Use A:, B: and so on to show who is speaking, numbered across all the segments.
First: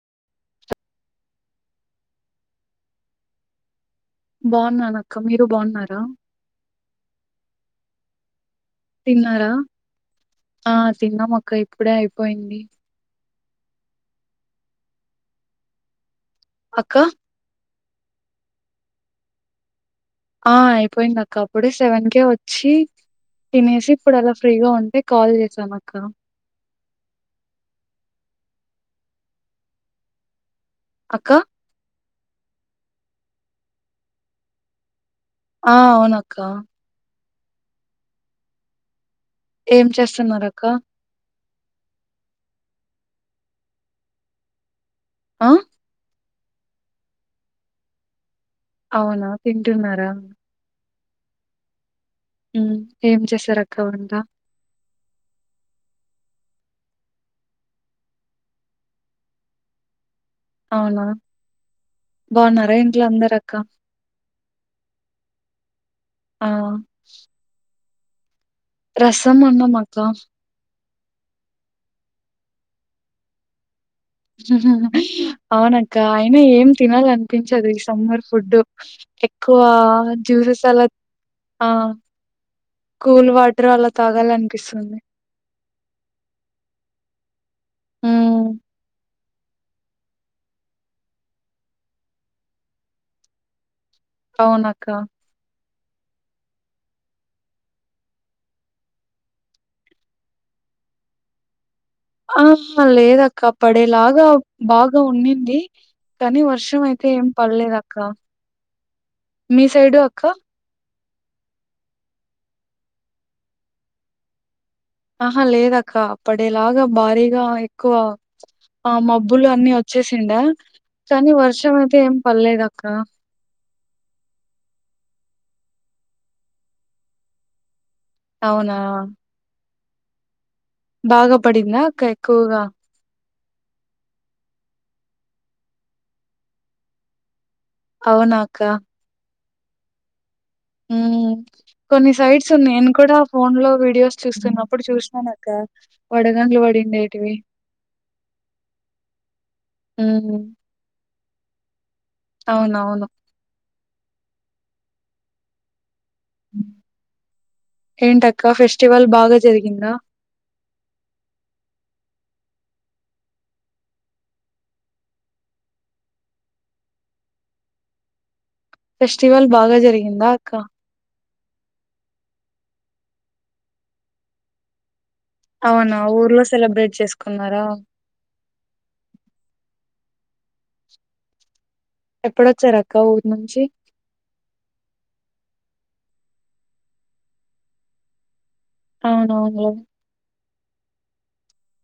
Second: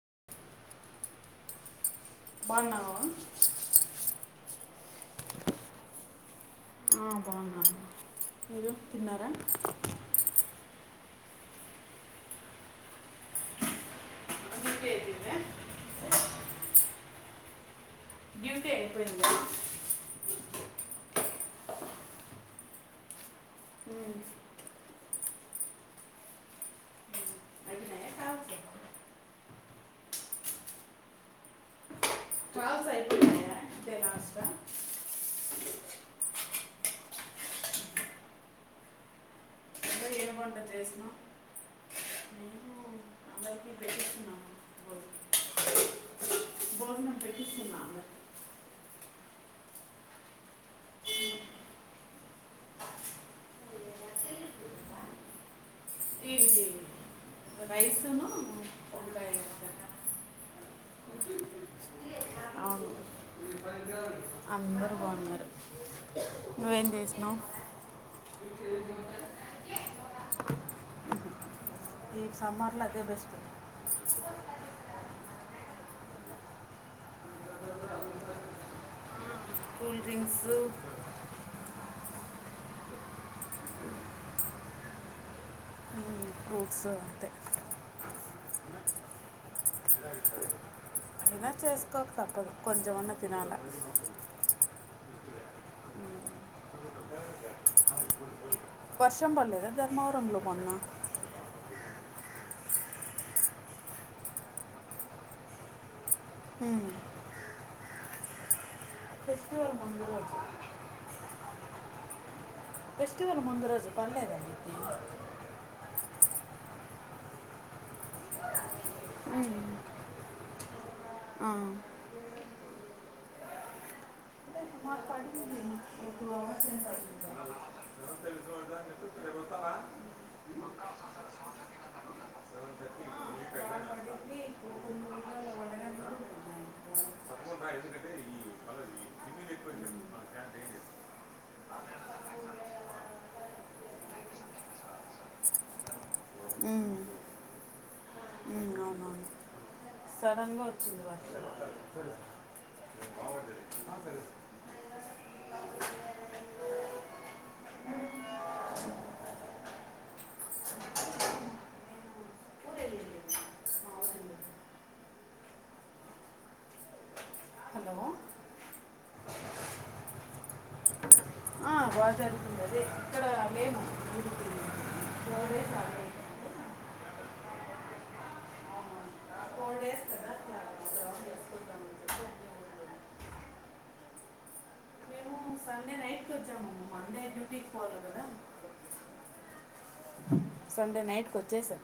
A: [inaudible] బావున్నావా
B: బాగున్నానక్క మీరు బాగున్నారా
A: ఆ, బాగున్నాను మీరు తిన్నారా
B: ఆ తిన్నాం అక్క ఇప్పుడే అయిపోయింది
A: [unintelligible]
B: అక్కా
A: డ్యూటీ అయిపోయిందా
B: ఆ అయిపోయింది అక్క అప్పుడు సెవెన్ కేే వచ్చి తినేసి ఇప్పుడు అలా ఫ్రీగా ఉంటే కాల్ చేసాను అక్క
A: అయిపోయినాయా కాల్స్
B: అక్కా
A: కాల్స్ అయిపోయినాయా అంటే లాస్ట్
B: ఆ అవునాక్క ఏం
A: అందరూ
B: చేస్
A: ఏం వంట చేసినవ్ అందరికీ పెట్టిస్తున్నాను భోజనం.
B: ఆ
A: [unintelligible]
B: అవునా తింటున్నారా ఉ ఏం చేసారు అక్క వంట
A: [unintelligible] రైస్ ఉన్నూ వంకాయి [unintelligible]
B: అవునా బాగున్నారా ఇంట్లో అందరు
A: అందరు బాగున్నారు
B: ఆ
A: నువ్వేం చేసినవ్
B: రసం అన్నం అక్క
A: ఈ సమ్మార్లో అదే బెస్ట్
B: హుహు అవునక్క అయిన ఏం తినాలనిపించి ఈ సమ్మర్ ఫుడ్ ఎక్కువ
A: కూల్ డ్రింక్స్
B: జ్యూసెస్ అలా ఆ కూల్ వాటర్ అలా తాగాలనిపిస్తుంది
A: ఫ్రూట్స్ అంతే
B: ఉమ్
A: అయినా చేసుకోక తప్పదు కొంచమన్నా తినాలా
B: అవునాక్క
A: వర్షం పడలేదా ధర్మవరంలో మోన్నా
B: ఆ హా లేదక్క పడేలాగా బాగా ఉండింది కానీ వర్షం అయితే ఏం పడ్లేదక్క మీ
A: ఫెస్టివల్
B: సైడు
A: ముందు
B: అక్క
A: రోజు ఫెస్టివల్ ముందు రోజు పడ్లేదా మీ
B: ఆహా లేదక్క పడేలాగా భారీగా ఎక్కువ ఆ మబ్బులు అన్ని వచ్చేసిండ కానీ వర్షం అయితే ఏం పడ్లేదక్క
A: మాకు పడింది ఒక టూ అవర్స్ ఏం పడింది
B: అవునా
A: బా [inaudible]
B: బాగా పడిందా అక్క ఎక్కువగా
A: పడింది ఇప్పుడు కొన్ని ఊర్లలో వడగండ్లు కూడా ఉన్నాయి.
B: అవునాక్క మ్ కొన్ని సైట్స్ నేన్ కూడా ఫోన్లో వీడియోస్ చూస్తున్నప్పుడు చూసినానక్క వడగన్లు పడిండిటివి
A: అవునవును
B: ఉమ్
A: సడన్గా వచ్చింది వ
B: అవునవును ఏంటక్క ఫెస్టివల్ బాగా జరిగిందా
A: హలో
B: ఫెస్టివల్ బాగా జరిగిందా అక్కా
A: ఆ బా జరుగుతుంది అదే ఇక్కడ మేము
B: అవునా ఊర్లో సెలబ్రేట్ చేస్కున్నరా
A: ఆ, ఫోర్ డేస్ కదా అట్లా గ్రౌండ్ చేసుకుంటామని చెప్పి అట్లే
B: ఎప్పుడొచ్చార్
A: ఉంటుంది.
B: అక్క ఊర్ నుంచి
A: మేము సండే నైట్ కొచ్చాము మండే డ్యూటీకి పోవాల కదా
B: అవునవున్లే
A: సండే నైట్ కొచ్చేసాం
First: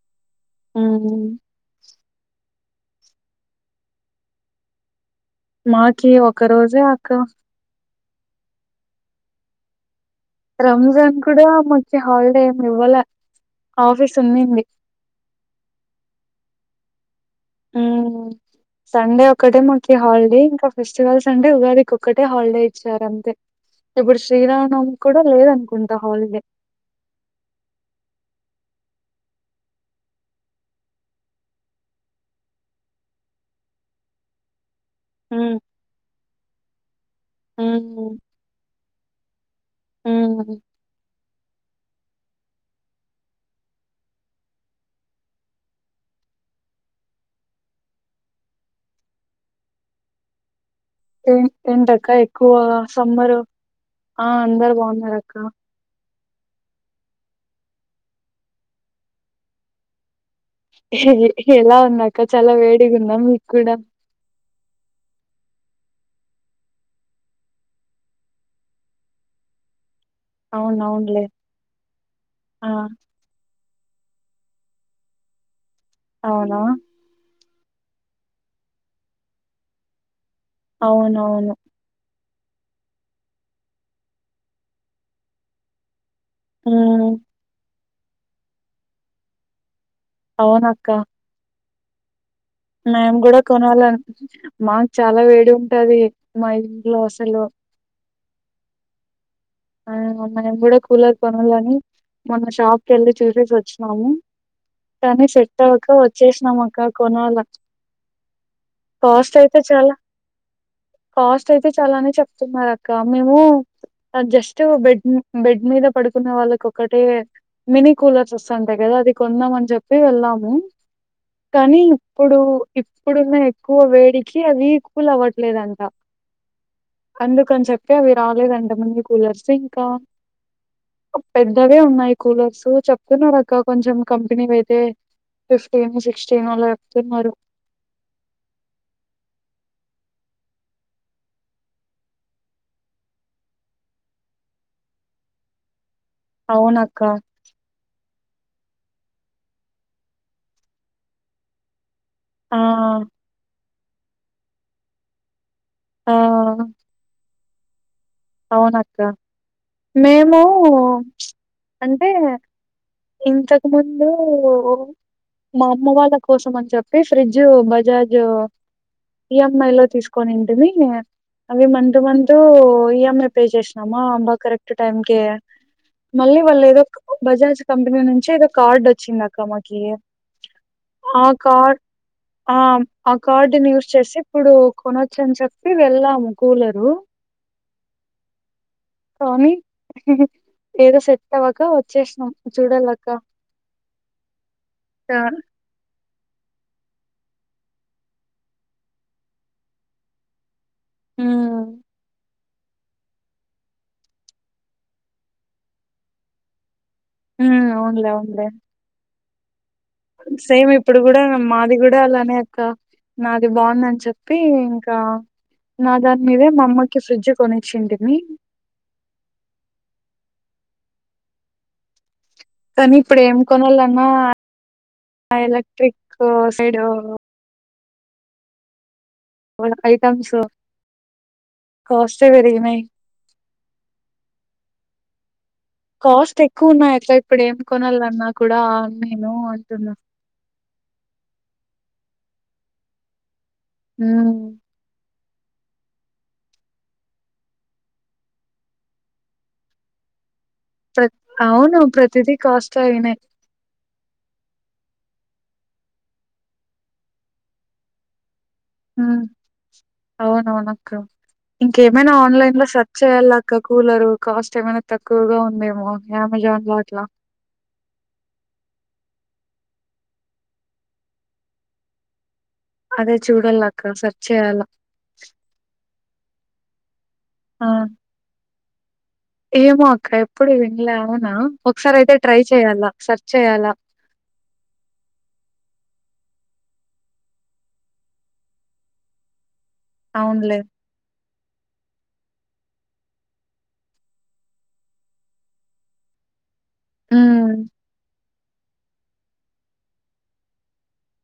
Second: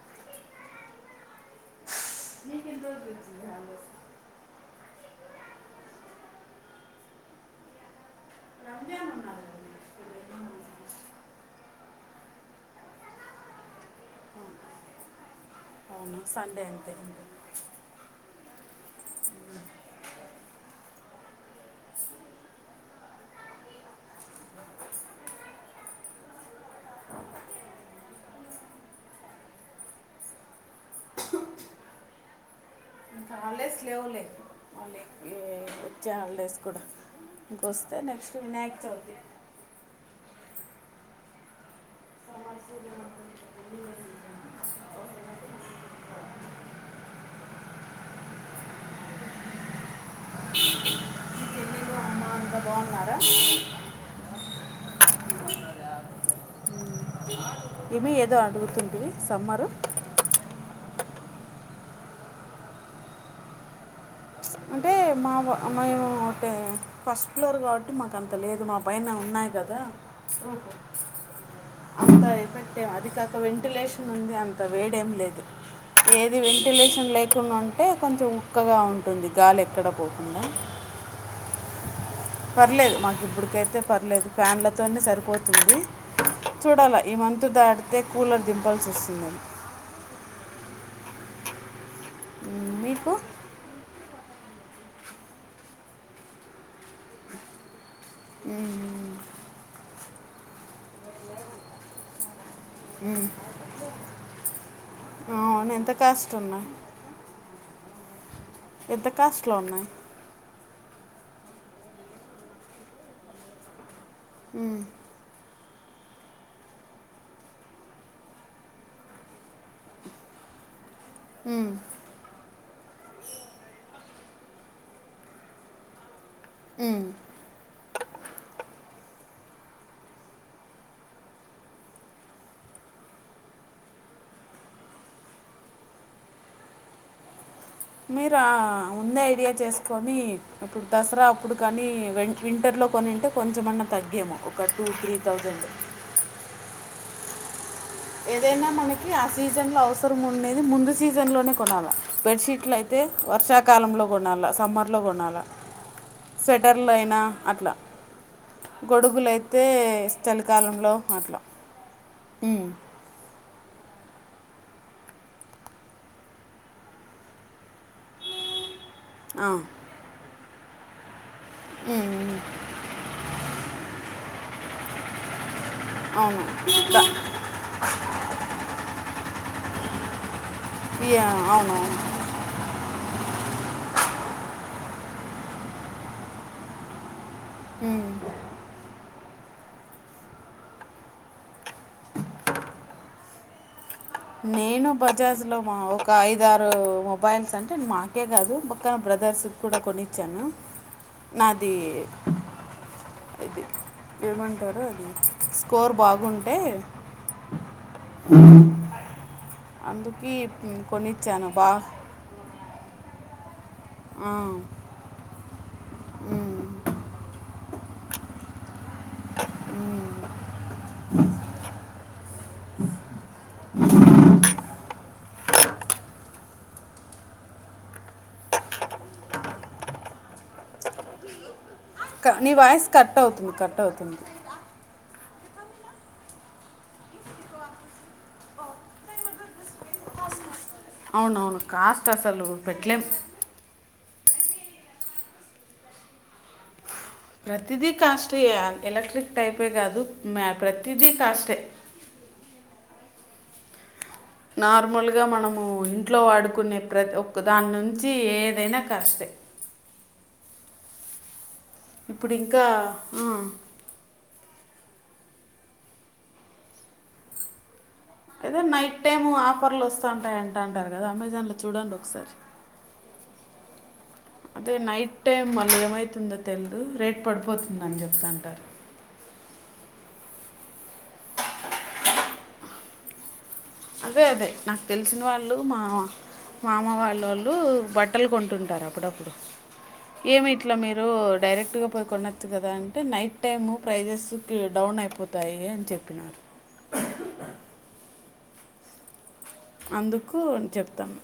B: మ్
A: [inaudible]
B: మాకి ఒక రోజే అక్క
A: రంజాన్ ఉన్నారు కదా మీకు. రంజాన్ ఉన్నారు.
B: రంజాన్ కూడా మాకి హాలిడే ఏం ఇవ్వాల ఆఫీస్ ఉన్నింది
A: సండే అంతే
B: మ్ సండే ఒకటే మాకి హాలిడే ఇంకా ఫెస్టివల్ సండే ఉగాదికి ఒక్కటే హాలిడే ఇచ్చార్ అంతే ఇప్పుడు శ్రీరామనవమి కూడా లేదనుకుంటా హాలిడే
A: హాల్డేస్ లేవు లే
B: మ్
A: వచ్చే హాల్డేస్ కూడా ఇంకొస్తే
B: ఉమ్
A: నెక్స్ట్ వినాయక్ చవితి
B: ఉమ్ ఏ ఎంటక్క ఎక్కువగా
A: బాగున్నారా
B: సమ్మర్ ఆ అందరు బాగున్నార్ అక్క
A: ఏమి ఏదో అడుగుతుంటి సమ్మర్
B: ఎ ఎలా ఉందక్క చాలా వేడిగుందా మీక్ కూడా
A: అంటే మా మేము అంటే ఫస్ట్ ఫ్లోర్ కాబట్టి మాక్ అంత లేదు మా పైన ఉన్నాయి కదా ఓ
B: అవును అవునులే
A: అంత
B: ఆ
A: ఎఫెక్ట్ అది కథ వెన్ వెంటిలేషన్ ఉంది అంత వేడేం లేదు ఏది
B: అవునా
A: వెంటిలేషన్ లేకుండా ఉం టే కొంచెం ఉక్కగా ఉంటుంది. గాలి ఎక్కడ పోకుండా
B: అవునవును
A: పర్లేదు మాక్ ఇప్పుటికైతే పర్లేదు ఫ్యాన్లతోనే సరిపోతుంది. చూడాలా
B: ఉమ్
A: ఈ మంతు దాటితే కూలర్ దింపల్సి వస్తుందేమో
B: అవునక్క
A: మ్మ్, మీకు
B: నేన్ గుడా కొనాలన్ మాక్ చాలా వేడి ఉంటది మా ఇంట్లో అసలు
A: ఉహు
B: ఆ మేం కూడా కూలర్ కొనాలని మొన్న షాప్ కేళ్ళి చూసేసిసోచ్చి న్నాము కానీ సెట్
A: అవును
B: అవ్వక
A: ఎంత కాస్ట్
B: వచ్చేసినాం
A: ఉన్నాయి
B: అక్క కొనాల
A: ఎంత
B: కాస్ట్
A: కాస్ట్లో
B: అయితే
A: ఉన్నాయి
B: చాలా కాస్ట్ అయితే చాలానే చెప్తున్నారు అక్క మేము అడ్జస్ట్ టు బెడ్ బెడ్ మీద పడుకునే వాళ్ళకి ఒకటే మినీ కూలర్స్ వస్తంటాయి కదా అది కొందామ్ మని చెప్పి వెళ్ళాము
A: మ్మ్,
B: కానీ ఇప్పుడు ఇప్పుడున్న ఎక్కువ వేడికి అవి కూల్ అవ్వట్లేదంట
A: మ్మ్.
B: అందుకని చెప్పి అవి రాలేదు అంటా ముందు కూలర్స్ ఇంకా పెద్దవే ఉన్నాయి కూలర్స్ చెప్తున్నారు అక్క కొంచెం కంపెనీవయితే ఫిఫ్టీన్ సిక్స్టీన్ అలా చెప్తున్నారు
A: మీరు ఉందే ఐడియా చేసుకొని ఇప్పుడు దసరా అప్పుడు కానీ వేన్ వింటర్ లో కొనింటే కొంచమన్నా తగ్గేము ఒక టూ త్రీ థౌజండ్
B: ఒన్ అక్క
A: ఏదైనా మనకి ఆ సీజన్లో అవసరం ఉండేది ముందు సీజన్లోనే కొనాల బెడ్
B: ఆ
A: షీట్ లైతే వర్ష కాలంలో కొనాల సమ్మర్ లో కొనాల
B: ఆ
A: స్వెటర్లు అయినా అట్లా
B: అవునక్క
A: గొడుగులయితే
B: మేము
A: చలికాలంలో అట్లా
B: అంటే
A: ఊ
B: ఇంతకు ముందు ఓ మా అమ్మవాళ్ళ కోసమనిచెప్పి ఫ్రిడ్జ్ బజాజ్ ఇ
A: ఆ,
B: ఎం ఐ లో తీసుకొనింటిని అవి మంత్
A: ఉమ్.
B: మంత్ ఈఎంఐ పే చేసినామా అమ్మా కరెక్ట్ టైమ్ కే మళ్ళీ
A: అవును
B: వాళ్ళేదో
A: ద-
B: బజాజ్ కంపెనీ నుంచి ఏదో కార్డ్ వచ్చింది అక్క మాకి
A: యా,
B: ఆ కార్డ్
A: అవునవును
B: ఆ ఆ కార్డుని యూస్ చేసి ఇప్పుడు కొనొచ్చు అని చెప్పి వెళ్ళాం కూలరు
A: హ్మ్
B: కానీ ఉహ్ ఉహ్ ఏదో సెట్ అవ్వక వచ్చేసినాం చూడాలక్క
A: నేను
B: ఆ
A: బజాజ్ లో మా ఓక్ ఒక ఐదారు మొబైల్స్ అంటే మాకే కాదు ఒక బ్రదర్స్ కూడా కొనిచ్చాను
B: ఉమ్
A: నాది ఇది ఏమంటారు అది స్కోర్ బాగుంటే
B: ఉ అవున్లే అవున్లే
A: అందుకే
B: సేమ్
A: మ్,
B: ఇప్పుడు కూడా
A: కొనిచ్చాను బా
B: మాది కూడా అలానే అక్క నాది బాగుందని
A: ఆ.
B: చెప్పి ఇంకా నా దాని మీదే మా అమ్మకి ఫ్రిడ్జ్ కొని చ్చింటిమీ
A: ఉ
B: కాని ఇప్పుడు ఏం కొనాలన్నా అ ఎలాట్రిక్ సైడు వాళ్ళ ఐటమ్స్ కాస్టే
A: అక్క నీ
B: పెరిగినాయి
A: వాయిస్ కట్ అవుతుంది కట్ అవుతుంది
B: కాస్ట్ ఎక్కువ ఉన్నాయి అక్క ఇప్పుడు ఏం కొనాలన్నా కూడా నేను అంటున్నా [inaudible]
A: అవునవును కాస్ట్ అసలు పెట్టలేం
B: హు
A: ప్రతిదీ కాస్ట్యే ఎలక్ట్రిక్ టైపే కాదు మ్య
B: ప్ర
A: ప్రతిది కాస్టే
B: అవును ప్రతిదీ కాస్ట్ అయినాయి
A: నార్మల్గా మనము ఇంట్లో వాడుకునే ప్రత్ ఒక్కదానుంచి ఏద్ దైనా
B: ఉమ్,
A: కాస్టే
B: అవునవును అక్క ఇంకేమైనా
A: ఇప్పుడు
B: ఆన్లైన్
A: ఇంకా
B: లో సెర్చ్
A: ఆ,
B: చేయాలి అక్క కూలరు కాస్ట్ ఇంకేమైనా తక్కువగా ఉందేమో అమెజాన్ లో అట్లా
A: అయితే నైట్ టైమ్ ఆఫర్లు వస్తాంటాయింట అంటారు కదా అమెజాన్ లో చూడండి ఒకసారి
B: అదే చూడాలక్క సెర్చ్ చేయాల
A: అదే నైట్ టైం మల్లా ఏమైతుందం తెల్దు రేట్
B: ఆ
A: పడిపోతుందని చెప్త అంటారు
B: ఏమో అక్క ఎప్పుడు వినలే అవునా ఒకసారి అయితే ట్రై చెయ్యాలా సెర్చ్ చేయాలా
A: అదే అదే నాకు తెలిసిన వాళ్ళు మామ్ మామ వాల్లొళ్ళు బట్టలు కొంటుంటారు అప్పుడప్పుడు ఏమి
B: అవునులే
A: ఇట్లా మీరు డైరెక్ట్ గా పోకోనోచ్ చ్చు కదా అంటే నైట్ టైము ప్రైజెస్కి డౌన్ అయిపోతాయి అని చెప్పినారు.
B: ఊ
A: అందుకు అనిచెప్తాను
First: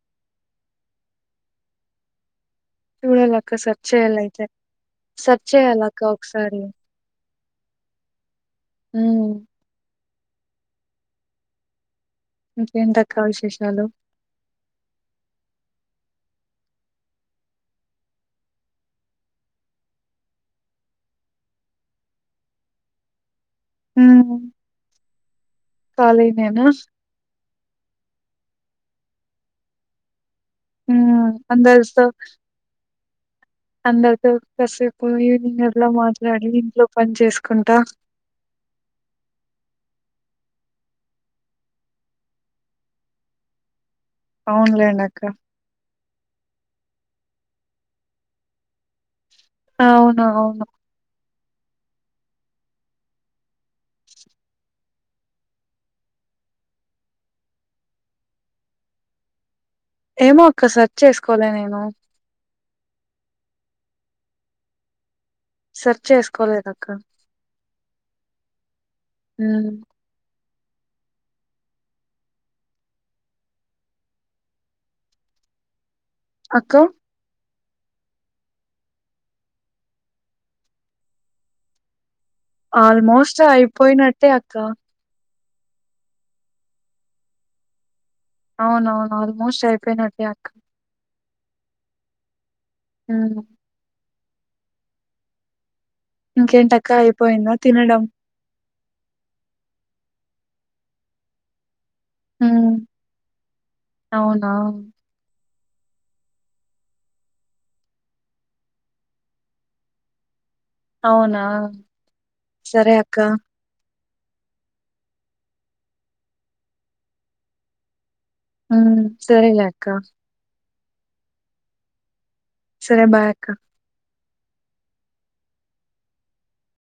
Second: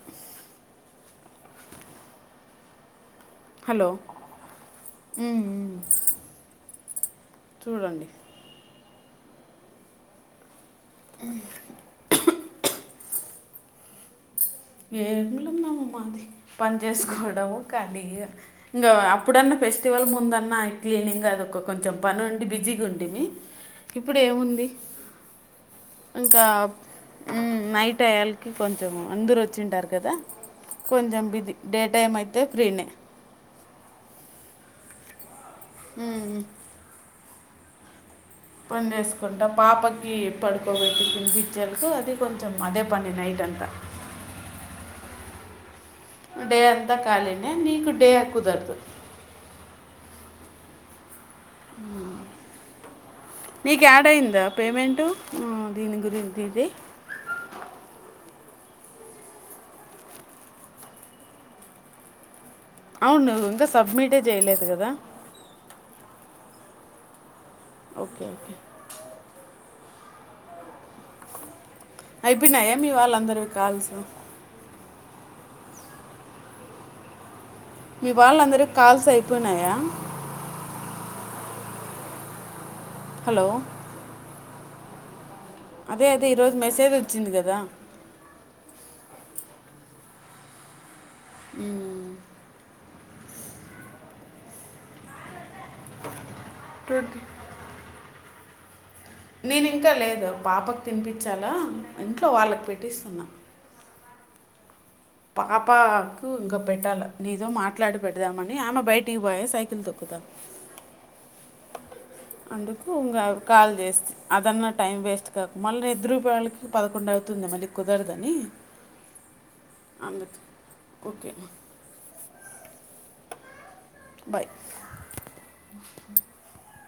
B: చూడల అక్క సర్చ్
A: హలో
B: చేయాలయితే
A: ఉమ్,
B: సర్చ్
A: ఉమ్.
B: చేయాల అక్క ఒకసారి
A: చూడండి
B: ఊ
A: అ
B: ఇంకేంటి అక్క విశేషాలు
A: ఏంలు ఉన్నాము మాది పని చేసుకోవడం ఖాళీగా ఇంకా అప్పుడన్న ఫెస్టివల్ ముందన్న క్లీనింగ్ అది ఒక కొంచెం పని ఉండి బిజీగా ఉండి మీ ఇప్పుడు
B: ఉమ్
A: ఏముంది ఇంకా
B: ఖాళీనేనా
A: నైట్ ఉమ్ అయ్యాలకి కొంచెం అందరు వచ్చింటారు కదా
B: ఆ
A: కొంచెం బిజీ డే
B: అందరితో
A: టైం
B: స్
A: అయితే ఫ్రీనే
B: అందరుతో బస్ పోయి ఈవినింగ్ అట్లా
A: మ్,
B: మాట్లాడి ఇంట్లో పని చేసుకుంటా
A: పని చేేసుకుంటా పాపకి పడుకోబట్టి తినిపించేలకే అది కొంచెం అదే పని నైట్ అంత
B: అవునులేండి అక్క
A: డే అంతా కాలినే నీకు డే కుదరదు
B: అవును అవును
A: నీకు యాడ్ అయింద పేమెంట్ ఆ దీన గురి దీదే
B: ఏమో అక్క సర్చ్ చేసుకోలే నేను
A: అవును ఇంకా సబ్మిటే జేయలేదు కదా
B: సర్చ్ చేసుకోలేదాక్క
A: ఓకే ఓకే
B: ఉ
A: అయిపోయినాయ మీ వాళ్ళందరివి కాల్సు
B: అక్క
A: మీ వాళ్ళ అందరువి కాల్స్ అయిపోయినాయా
B: ఆల్మోస్ట్
A: హలో
B: అయిపోయినట్టే అక్క
A: అదే అదే ఈరోజు మెసేజ్ వచ్చింది కదా
B: అవునవును ఆల్మోస్ట్ అయిపోయినట్టే అక్క
A: ఊ
B: అవును ఇంకేంటక్క అయిపోయింద తినడం
A: నేను ఇంకా లేదు పాపకు తినిపించాలా ఇంట్లో వాళ్ళకు
B: హ్మ్.
A: పెట్టిస్తున్నా
B: అవునా
A: పాపకు ఇంకా పెట్టాలి నీతో మాట్లాడి పెడదామని ఆమె బయటికి పోయే సైకిల్ తొక్కుతాం
B: అవునా
A: అందుకు
B: సరే
A: ఉంగ
B: అక్క.
A: కాల్స్ అదన్నా టైం వేస్ట్ కాక మళ్ళీ నిద్రూపోయళ్ళకి పదకొండు అవుతుంది మళ్ళీ కుదరదు
B: ఉమ్ సరలే అక్క
A: అందుకు ఓకే
B: సరే బాయ్ అక్క
A: బాయ్